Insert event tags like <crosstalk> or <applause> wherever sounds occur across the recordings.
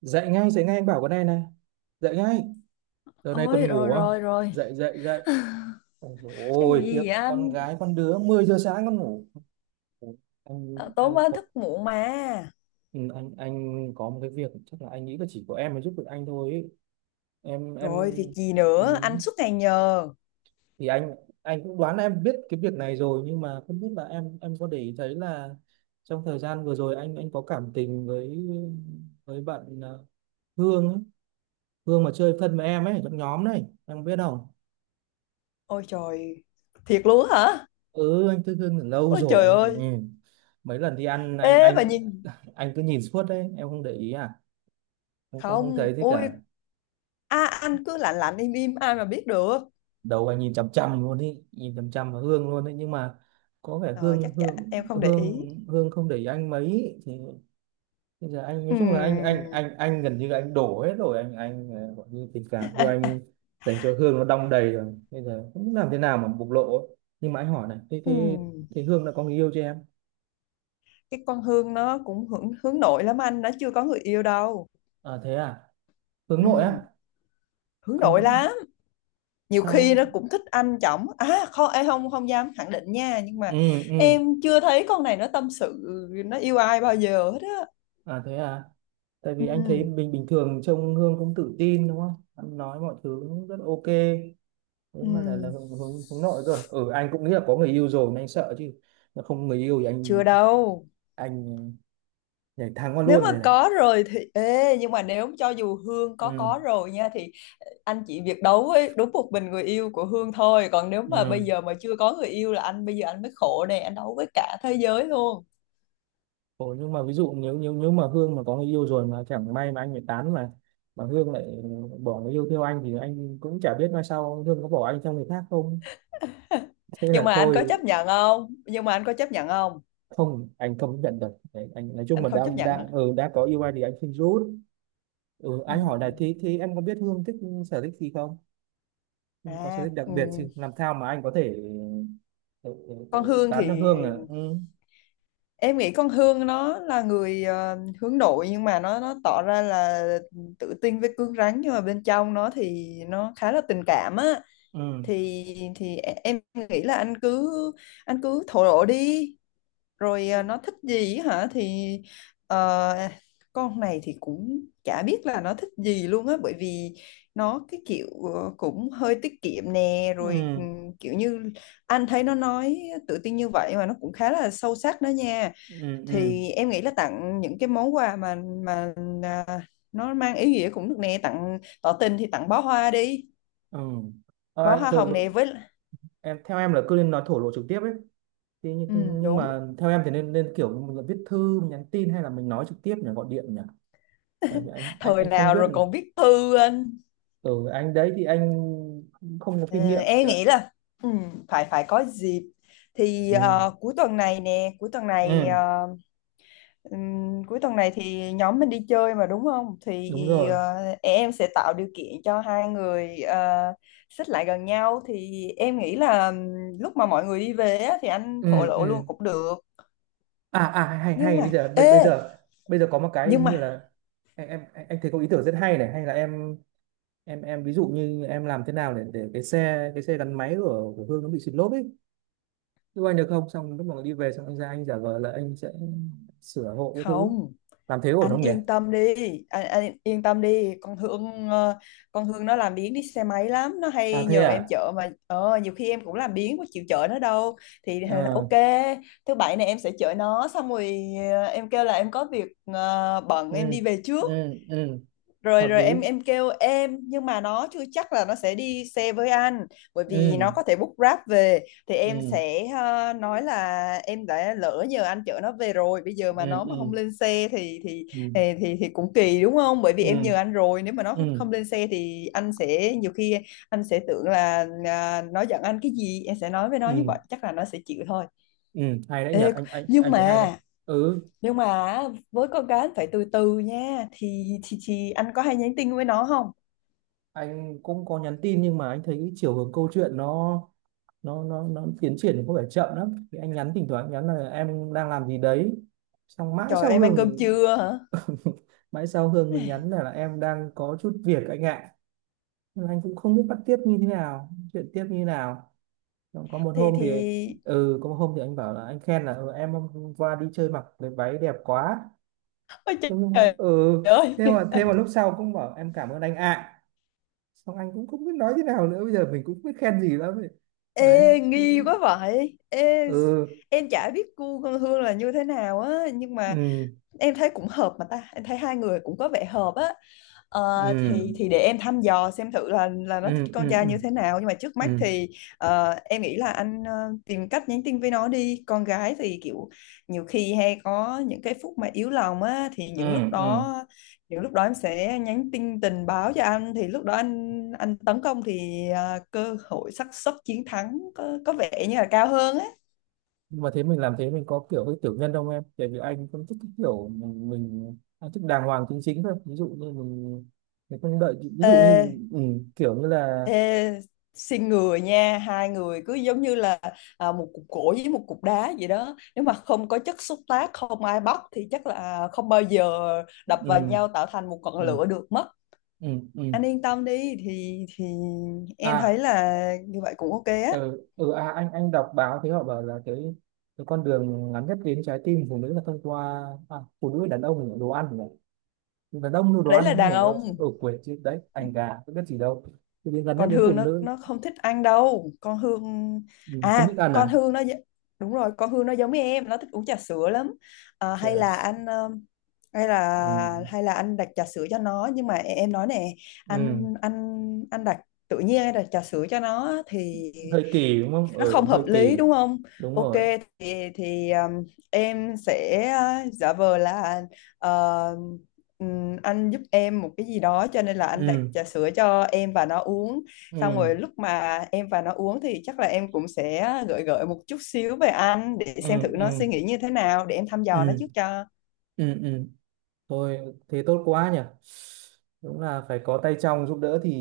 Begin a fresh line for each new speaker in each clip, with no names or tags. Dậy ngay, dậy ngay, anh bảo con này này, dậy ngay. Giờ này
Ôi,
còn
rồi
ngủ à?
rồi rồi.
Dậy dậy dậy.
<laughs>
Ôi dồi
Cái vụ
ôi, khiếp,
gì vậy
con
anh?
gái con đứa 10 giờ sáng con ngủ. Ủa, anh
Tối
anh
mới
có-
thức muộn mà.
ừ, anh có một cái việc chắc là anh nghĩ là chỉ có em mới giúp được anh thôi ấy. Em.
Rồi việc gì
ừ,
nữa? Anh suốt ngày nhờ.
thì anh cũng đoán là em biết cái việc này rồi, nhưng mà không biết là em có để ý thấy là trong thời gian vừa rồi anh có cảm tình với bạn Hương ấy. Hương mà chơi thân với em ấy, trong nhóm này em biết không?
Ôi trời, thiệt luôn á hả?
Ừ, anh thức Hương từ lâu
Ôi
rồi
trời
anh,
ơi!
ừ. Mấy lần đi ăn anh
Ê mà
anh
nhìn...
anh cứ nhìn suốt đấy, em không để ý à? Không không không
Không.
thấy thế
Ôi,
cả.
anh cứ lạnh lạnh im im, ai mà biết được.
Đầu anh nhìn chằm chằm luôn đi, nhìn chằm chằm vào Hương luôn đấy, nhưng mà có vẻ
Ờ
Hương
chắc chả,
Hương
em không để ý.
Hương Hương không để ý anh mấy. Thì bây giờ anh nói chung là anh anh
Ừm,
anh anh gần như là anh đổ hết rồi, anh gọi như tình cảm cho anh dành cho Hương nó đong đầy rồi, bây giờ không biết làm thế nào mà bộc lộ ấy. Nhưng mà anh hỏi này, thế thế
ừm.
thế Hương đã có người yêu chưa em?
Cái con Hương nó cũng hướng nội lắm anh, nó chưa có người yêu đâu.
À thế à. Hướng nội
Ừm,
á?
Hướng nội
Anh.
lắm. Nhiều khi
Sao?
nó cũng thích anh chồng, à không, em không không dám khẳng định nha, nhưng mà
Ừ. Ừ.
em chưa thấy con này nó tâm sự nó yêu ai bao giờ hết á.
À thế à. Tại vì anh thấy
ừ,
bình bình thường trông Hương cũng tự tin đúng không, anh nói mọi thứ cũng rất ok. Thế
ừ,
mà lại là hướng hướng hướng nội cơ. Ừ, anh cũng nghĩ là có người yêu rồi nên anh sợ chứ, mà không người yêu thì anh
Chưa đâu.
anh nhảy thang qua
Nếu mà
luôn này này.
có rồi thì ê, nhưng mà nếu cho dù Hương có
Ừ.
rồi nha thì anh chỉ việc đấu với đúng một mình người yêu của Hương thôi, còn nếu mà
Ừ.
bây giờ mà chưa có người yêu là anh bây giờ anh mới khổ nè, anh đấu với cả thế giới luôn.
Ủa, nhưng mà ví dụ nếu nếu nếu mà Hương mà có người yêu rồi mà chẳng may mà anh bị tán mà Hương lại bỏ người yêu theo anh, thì anh cũng chả biết mai sau Hương có bỏ anh theo người khác không. Thế
Nhưng
là
mà anh có
thôi.
chấp nhận không? Nhưng mà anh có chấp nhận không
Không, anh không nhận được. Đấy, anh nói chung
Anh
mà
không chấp
đang
nhận
đang
hả?
ừ, đã có yêu ai thì anh xin rút. Ừ,
ừ.
anh hỏi này, thì em có biết Hương thích sở thích gì không? Hương
à
có sở thích đặc
ừ.
biệt gì làm sao mà anh có thể ừ, ừ, ừ,
Con Hương thì
tán được Hương? À, ừ.
em nghĩ con Hương nó là người hướng nội, nhưng mà nó tỏ ra là tự tin với cứng rắn, nhưng mà bên trong nó thì nó khá là tình cảm á.
Ừ.
thì thì em nghĩ là anh cứ thổ lộ đi. Rồi nó thích gì hả? Thì ờ, con này thì cũng chả biết là nó thích gì luôn á, bởi vì nó cái kiểu cũng hơi tiết kiệm nè, rồi
Ừ.
kiểu như anh thấy nó nói tự tin như vậy mà nó cũng khá là sâu sắc đó nha.
Ừ. ừ,
Thì em nghĩ là tặng những cái món quà mà mà à, nó mang ý nghĩa cũng được nè. Tặng tỏ tình thì tặng bó hoa đi,
ừ, À,
bó hoa
rồi,
hồng nè,
rồi.
với
Em, theo em là cứ nên nói thổ lộ trực tiếp ấy, thì
ừ,
nhưng
đúng.
mà theo em thì nên nên kiểu mình là viết thư, mình nhắn tin, hay là mình nói trực tiếp nhỉ, gọi điện nhỉ. Tại vì anh
Thời
anh không
nào
biết.
rồi còn viết thư anh.
Ừ anh đấy, thì anh không có kinh
Ờ,
nghiệm
em
dạ.
nghĩ là ừ, phải phải có dịp thì
Ừ.
cuối tuần này,
Ừ.
cuối tuần này thì nhóm mình đi chơi mà đúng không? Thì
Đúng rồi.
ờ, em sẽ tạo điều kiện cho hai người xích lại gần nhau. Thì em nghĩ là lúc mà mọi người đi về á, thì anh thổ
Ừ.
lộ
Ừ.
luôn cũng được.
À hay
Nhưng
hay bây
mà
giờ bây bây
ê,
giờ, bây giờ có một cái
nhưng
như
mà...
là em, anh thấy có ý tưởng rất hay này. Hay là em, em ví dụ như em làm thế nào để cái xe gắn máy của Hương nó bị xịt lốp ấy, giúp anh được không? Xong lúc mà đi về xong anh ra anh giả vờ là anh sẽ sửa hộ cái thứ.
Không,
Làm thế ổn
anh
không nhỉ?
yên tâm đi. Anh yên tâm đi, con Hương nó làm biếng đi xe máy lắm, nó
À
hay
thế
nhờ em
à.
chở mà. Ờ, nhiều khi em cũng làm biếng, có chịu chở nó đâu. Thì
Ờ.
ok, thứ bảy này em sẽ chở nó, xong rồi em kêu là em có việc, bận,
Ừ.
em đi về trước.
Ừ. Ừ.
Rồi
Hợp
rồi, em
lý.
em kêu em, nhưng mà nó chưa chắc là nó sẽ đi xe với anh, bởi vì nó
Ừ.
có thể book Grab về. Thì em
Ừ.
sẽ nói là em đã lỡ nhờ anh chở nó về rồi, bây giờ
Ừ.
mà nó mà
Ừ.
không lên xe thì
Ừ.
thì cũng kỳ đúng không? Bởi vì em
Ừ.
nhờ anh rồi, nếu mà nó
Ừ.
không lên xe thì anh sẽ nhiều khi anh sẽ tưởng là nó giận anh cái gì. Em sẽ nói với nó như
Ừ.
vậy, chắc là nó sẽ chịu thôi.
Ừ, hay đấy nhỉ,
Ê,
anh
nhưng
anh thấy hay đấy.
mà
Ừ,
nhưng mà với con gái phải từ từ nha. Thì anh có hay nhắn tin với nó không?
anh cũng có nhắn tin nhưng mà anh thấy cái chiều hướng câu chuyện nó nó tiến triển thì có vẻ chậm lắm, thì anh nhắn, thỉnh thoảng anh nhắn là em đang làm gì đấy, xong mãi
Trời,
sau
em ăn cơm
Hương
trưa hả?
<laughs> mãi sau Hương mình nhắn là em đang có chút việc anh ạ. Nhưng mà anh cũng không biết bắt tiếp như thế nào, chuyện tiếp như thế nào. Xong có một hôm
Thì
thì ừ có một hôm thì anh bảo là, anh khen là, ừ, em hôm qua đi chơi mặc cái váy đẹp quá.
Ôi
Thế nhưng-
trời
ừ,
ơi.
thế mà, thế mà lúc
<laughs>
sau cũng bảo em cảm ơn anh ạ. Xong anh cũng không biết nói thế nào nữa, bây giờ mình cũng không biết khen gì lắm ấy. Đấy.
Ê, nghi quá vậy. Ê,
Ừ.
em chả biết cu con Hương là như thế nào á, nhưng
Ừ.
mà em thấy cũng hợp mà ta. Em thấy hai người cũng có vẻ hợp á. Ờ,
Ừ.
thì để em thăm dò xem thử là nó thích
Ừ.
con
Ừ.
trai
Ừ.
như thế nào. Nhưng mà trước
Ừ.
mắt thì em nghĩ là anh tìm cách nhắn tin với nó đi. Con gái thì kiểu nhiều khi hay có những cái phút mà yếu lòng á, thì những lúc
Ừ. Ừ.
đó kiểu lúc đó em sẽ nhắn tin tình báo cho anh. Thì lúc đó anh tấn công thì cơ hội xác suất chiến thắng có vẻ như là cao hơn á.
Nhưng mà thế mình làm thế mình có kiểu hơi tiểu nhân không em, tại vì anh không thích cái kiểu mình anh thích đàng hoàng chính chính thôi, ví dụ như mình không đợi, ví dụ như
Ê,
ừ, kiểu như là
ê, Xin người nha, hai người cứ giống như là một cục gỗ với một cục đá vậy đó. Nếu mà không có chất xúc tác, không ai bóc thì chắc là không bao giờ đập vào
ừ,
nhau tạo thành một ngọn
ừ,
lửa được mất.
ừ, ừ,
Anh yên tâm đi, thì em
à,
thấy là như vậy cũng ok á.
ừ, ừ à, anh đọc báo thì họ bảo là cái con đường ngắn nhất đến trái tim phụ nữ là thông qua à, phụ nữ, đàn ông là đồ ăn nhỉ, đàn ông là đồ
Đấy là
ăn
đàn
nhỉ. Ở,
ông,
ở quê chứ đấy, anh gà có biết gì đâu, thì đến gần nhất
còn
đến phụ
Hương nó
nữ.
nó không thích ăn đâu con Hương.
Ừ, không thích
à
ăn
con
à?
Hương nó gi- Đúng rồi, con Hương nó giống như em, nó thích uống trà sữa lắm. Ờ, hay là
Yes.
anh ờ, hay
Ừ.
là hay là anh đặt trà sữa cho nó. Nhưng mà em nói nè,
Ừ.
anh anh anh đặt, tự nhiên anh đặt trà sữa cho nó thì
Hơi kỳ đúng không,
nó không
ừ, hơi
hợp lý
kỳ.
đúng không?
Đúng
Ok,
rồi.
thì em sẽ giả vờ là ờ, anh giúp em một cái gì đó, cho nên là anh đặt
Ừ.
trà sữa cho em và nó uống. Xong
Ừ.
rồi lúc mà em và nó uống thì chắc là em cũng sẽ gợi gợi một chút xíu về anh để xem thử
Ừ.
nó
Ừ.
suy nghĩ như thế nào, để em thăm dò nó
Ừ.
trước cho.
Ừ. Ừ. Thôi thế tốt quá nhỉ. Đúng là phải có tay trong giúp đỡ thì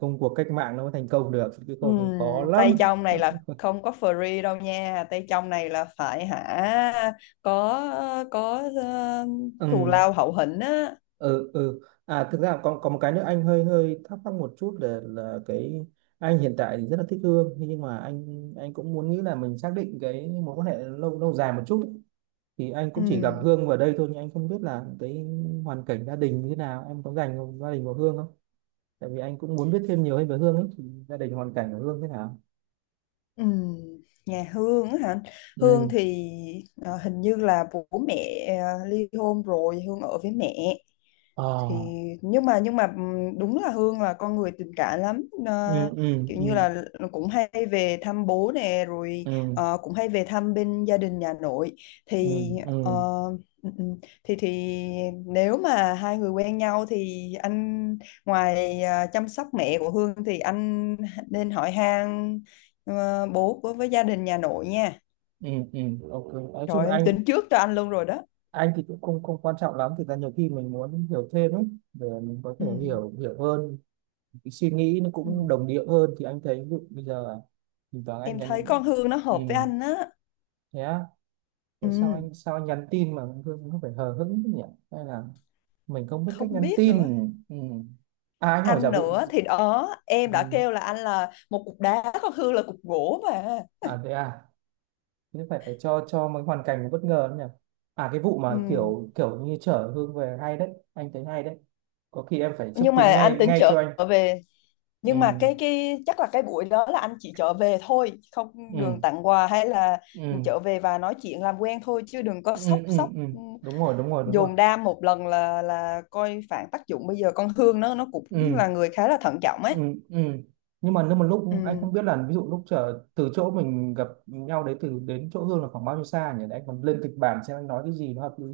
công cuộc cách mạng nó mới thành công được, chứ không thì
Ừm,
khó
tay
lắm.
trong này
<laughs>
là không có free đâu nha, tay trong này là phải hả, có có thù
Ừ,
lao hậu hĩnh á.
ừ, ừ. À thực ra còn có một cái nữa anh hơi hơi thắc mắc một chút là cái, anh hiện tại thì rất là thích Hương, thế nhưng mà anh cũng muốn nghĩ là mình xác định cái mối quan hệ lâu lâu dài một chút ấy. Thì anh cũng chỉ gặp
Ừm.
Hương vào đây thôi, nhưng anh không biết là cái hoàn cảnh gia đình như thế nào, em có dành gia đình của Hương không? Tại vì anh cũng muốn biết thêm nhiều hơn về Hương ấy, thì gia đình hoàn cảnh của Hương thế nào?
Ừ, nhà Hương á hả? Hương
Ừ.
thì hình như là bố mẹ ly hôn rồi, Hương ở với mẹ.
Ờ.
Thì nhưng mà đúng là Hương là con người tình cảm lắm.
Ừ.
Ờ,
Ừ.
kiểu như
Ừ.
là cũng hay về thăm bố nè, rồi
Ừ.
cũng hay về thăm bên gia đình nhà nội.
Ừ.
Thì ờ,
Ừ.
ừ, ừ, thì nếu mà hai người quen nhau thì anh ngoài chăm sóc mẹ của Hương thì anh nên hỏi han Ờ, bố với gia đình nhà nội nha.
Ừ. Ừ. Ok, nói
Trời
chung
ơi, em
anh
tính trước cho anh luôn rồi đó.
anh thì cũng không không quan trọng lắm, thực ra nhiều khi mình muốn hiểu thêm ấy, để mình có thể
ừ.
hiểu hiểu hơn cái suy nghĩ nó
Ừ.
cũng đồng điệu hơn, thì anh thấy ví dụ bây giờ thỉnh thoảng anh
em thấy
nhắn.
con Hương nó
Ừ.
hợp với anh á.
Thế á? Rồi sao
Ừ,
anh, sao nhắn tin mà Hương không phải hờ hững thế nhỉ, hay là mình không biết cách
không
nhắn
biết
tin.
nữa.
Ừ. À anh hỏi giả
Anh
vụ.
nữa thì đó Em đã
Ừ.
kêu là anh là một cục đá, con Hương là cục gỗ mà.
À thế à. Nhưng phải phải cho mấy hoàn cảnh nó bất ngờ lắm nhỉ. À, cái vụ mà
Ừ.
kiểu kiểu như chở Hương về hay đấy, anh thấy hay đấy. Có khi em phải xúc
Nhưng mà
tiến
anh
ngay
tính
ngay
trở
cho anh.
về.
Ừ.
Nhưng mà cái chắc là cái buổi đó là anh chỉ trở về thôi, không
Ừ.
đường tặng quà hay là
Ừ.
trở về và nói chuyện làm quen thôi, chứ đừng có
Ừ.
sốc
Ừ.
sốc.
Ừ.
Ừ.
Đúng rồi, đúng rồi, đúng rồi.
Dồn đam một lần là coi phản tác dụng, bây giờ con Hương nó cũng
Ừ.
là người khá là thận trọng
Ừ.
ấy.
Ừ. Nhưng mà nếu mà lúc anh
Ừ.
không biết là, ví dụ lúc chở từ chỗ mình gặp nhau đấy, từ đến chỗ Hương là khoảng bao nhiêu xa nhỉ, để anh còn lên kịch bản xem anh nói cái gì nó hợp lý.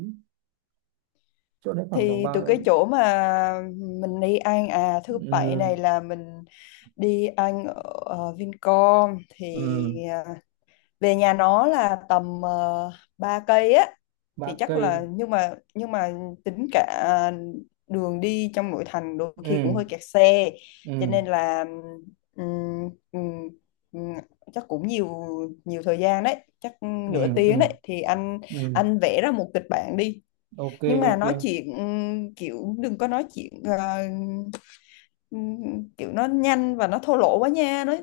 Chỗ đấy khoảng tầm
Thì từ
bao.
cái chỗ mà mình đi ăn, thứ bảy
Ừ.
này là mình đi ăn ở Vincom thì
Ừ.
à, về nhà nó là tầm 3 cây á.
ba
Thì chắc là
cây
nhưng mà tính cả đường đi trong nội thành đôi khi cũng
Ừ.
hơi kẹt xe, cho
Ừ.
nên là ừm, ừm, ừm, chắc cũng nhiều nhiều thời gian đấy, chắc
Ừ.
nửa tiếng
Ừ.
đấy. Thì
Ừ.
anh vẽ ra một kịch bản đi.
Ok.
Nhưng mà
Ok.
nói chuyện kiểu đừng có nói chuyện kiểu nó nhanh và nó thô lỗ quá nha.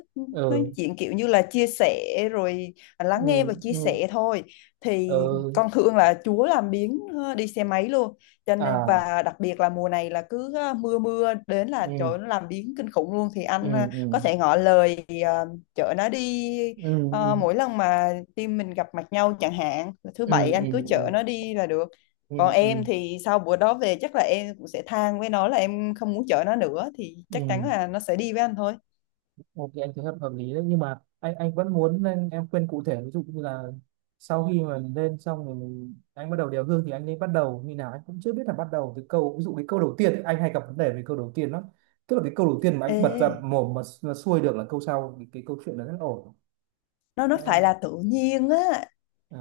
Nói
Ừ.
chuyện kiểu như là chia sẻ rồi
Ừ.
lắng nghe và chia
Ừ.
sẻ thôi. Thì
Ừ.
con thường là Chúa làm biếng, ờ, đi xe máy luôn, cho nên
À.
và đặc biệt là mùa này là cứ ờ, mưa mưa đến là trời
Ừ.
ơi, nó làm biếng kinh khủng luôn. Thì anh
Ừ. Ừ.
có thể ngỏ lời chở nó đi. Ờ,
Ừ.
mỗi lần mà team mình gặp mặt nhau, chẳng hạn là thứ
Ừ.
bảy, anh
Ừ.
cứ
Ừ.
chở nó đi là được.
Ừ.
Còn
Ừ. Ừ.
em thì sau bữa đó về chắc là em cũng sẽ than với nó là em không muốn chở nó nữa, thì chắc chắn
Ừ.
là nó sẽ đi với anh thôi.
Ok anh thấy hợp hợp lý đấy, nhưng mà anh vẫn muốn nên em khuyên cụ thể, ví dụ như là sau khi mà mình lên xong rồi, mình, anh bắt đầu đeo gương thì anh nên bắt đầu như nào, anh cũng chưa biết là bắt đầu từ câu, ví dụ cái câu đầu tiên ấy, anh hay gặp vấn đề về câu đầu tiên lắm. Tức là cái câu đầu tiên mà anh bật ra
Ê,
mồm mà xuôi được là câu sau thì cái câu chuyện đó rất là ổn.
nó
Thế
phải
em.
là tự nhiên á.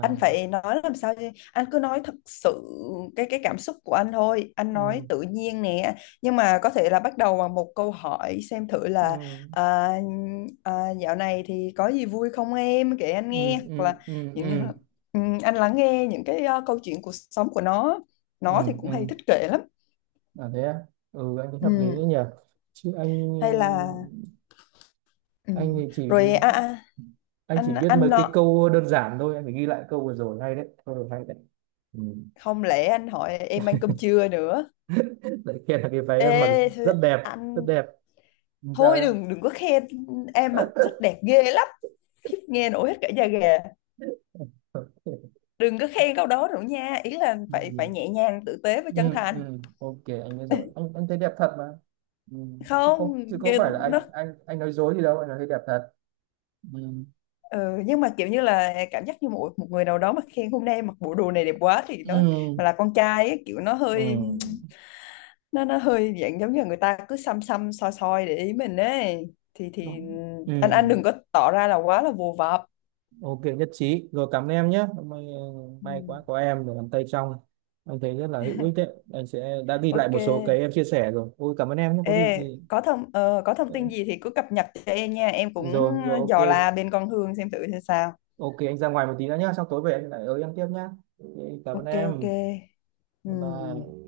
Anh phải nói làm sao chứ? Anh cứ nói thật sự cái cảm xúc của anh thôi. Anh nói
Ừ.
tự nhiên nè. Nhưng mà có thể là bắt đầu bằng một câu hỏi xem thử là
Ừ.
à, dạo này thì có gì vui không, em kể anh
Ừ.
nghe, hoặc
Ừ.
là
Ừ.
kiểu như
Ừ.
là anh lắng nghe những cái câu chuyện cuộc sống của nó. Nó
Ừ.
thì cũng
Ừ.
hay thích kể lắm.
Là thế à? Ừ anh thấy hợp lý
Ừ.
đấy nhỉ. Chứ anh
Hay là... Ừ.
anh thì chỉ,
Rồi
anh chỉ biết
anh
mấy cái
nó
câu đơn giản thôi, anh phải ghi lại câu vừa rồi hay đấy, câu rồi hay đấy. Ừ.
không lẽ anh hỏi em ăn cơm trưa nữa.
Đấy kia là cái váy em mặc rất
Ê
đẹp,
anh,
rất đẹp, làm sao
thôi
em.
đừng đừng có khen em mặc rất đẹp ghê lắm, khiếp nghe nổi hết cả da gà.
<laughs>
Đừng có khen câu đó nữa nha, ý là phải phải
Ừ.
nhẹ nhàng, tử tế và
Ừ.
chân thành.
Ừ. Ok anh biết rồi, anh thấy đẹp thật mà. Ừ. Chứ có,
Không
chứ có phải là
nó
anh anh nói dối gì đâu, anh nói thấy đẹp thật. Ừ.
ừ, nhưng mà kiểu như là cảm giác như một một người nào đó mà khen hôm nay mặc bộ đồ này đẹp quá thì nó
Ừ.
mà là con trai ấy, kiểu nó hơi
Ừ.
nó hơi dạng giống như là người ta cứ xăm xăm soi soi để ý mình ấy. Thì
Ừ.
Anh đừng có tỏ ra là quá là vồ vập.
Ok nhất trí rồi, cảm ơn em nhé. May,
Ừ,
may quá có em để làm tay trong, anh thấy rất là hữu ích đấy, anh sẽ đã ghi lại
ok.
một số cái em chia sẻ rồi, ôi cảm ơn em nhé, có gì
Ê
thì
có có thông
ờ,
tin gì thì cứ cập nhật cho em nha, em cũng
rồi rồi ok.
dò la bên con Hương xem thử xem sao.
Ok anh ra ngoài một tí nữa nhá, sau tối về anh lại ở em tiếp nhá. Ok, cảm ơn
Ok ok,
em. Bye bye.
ừ.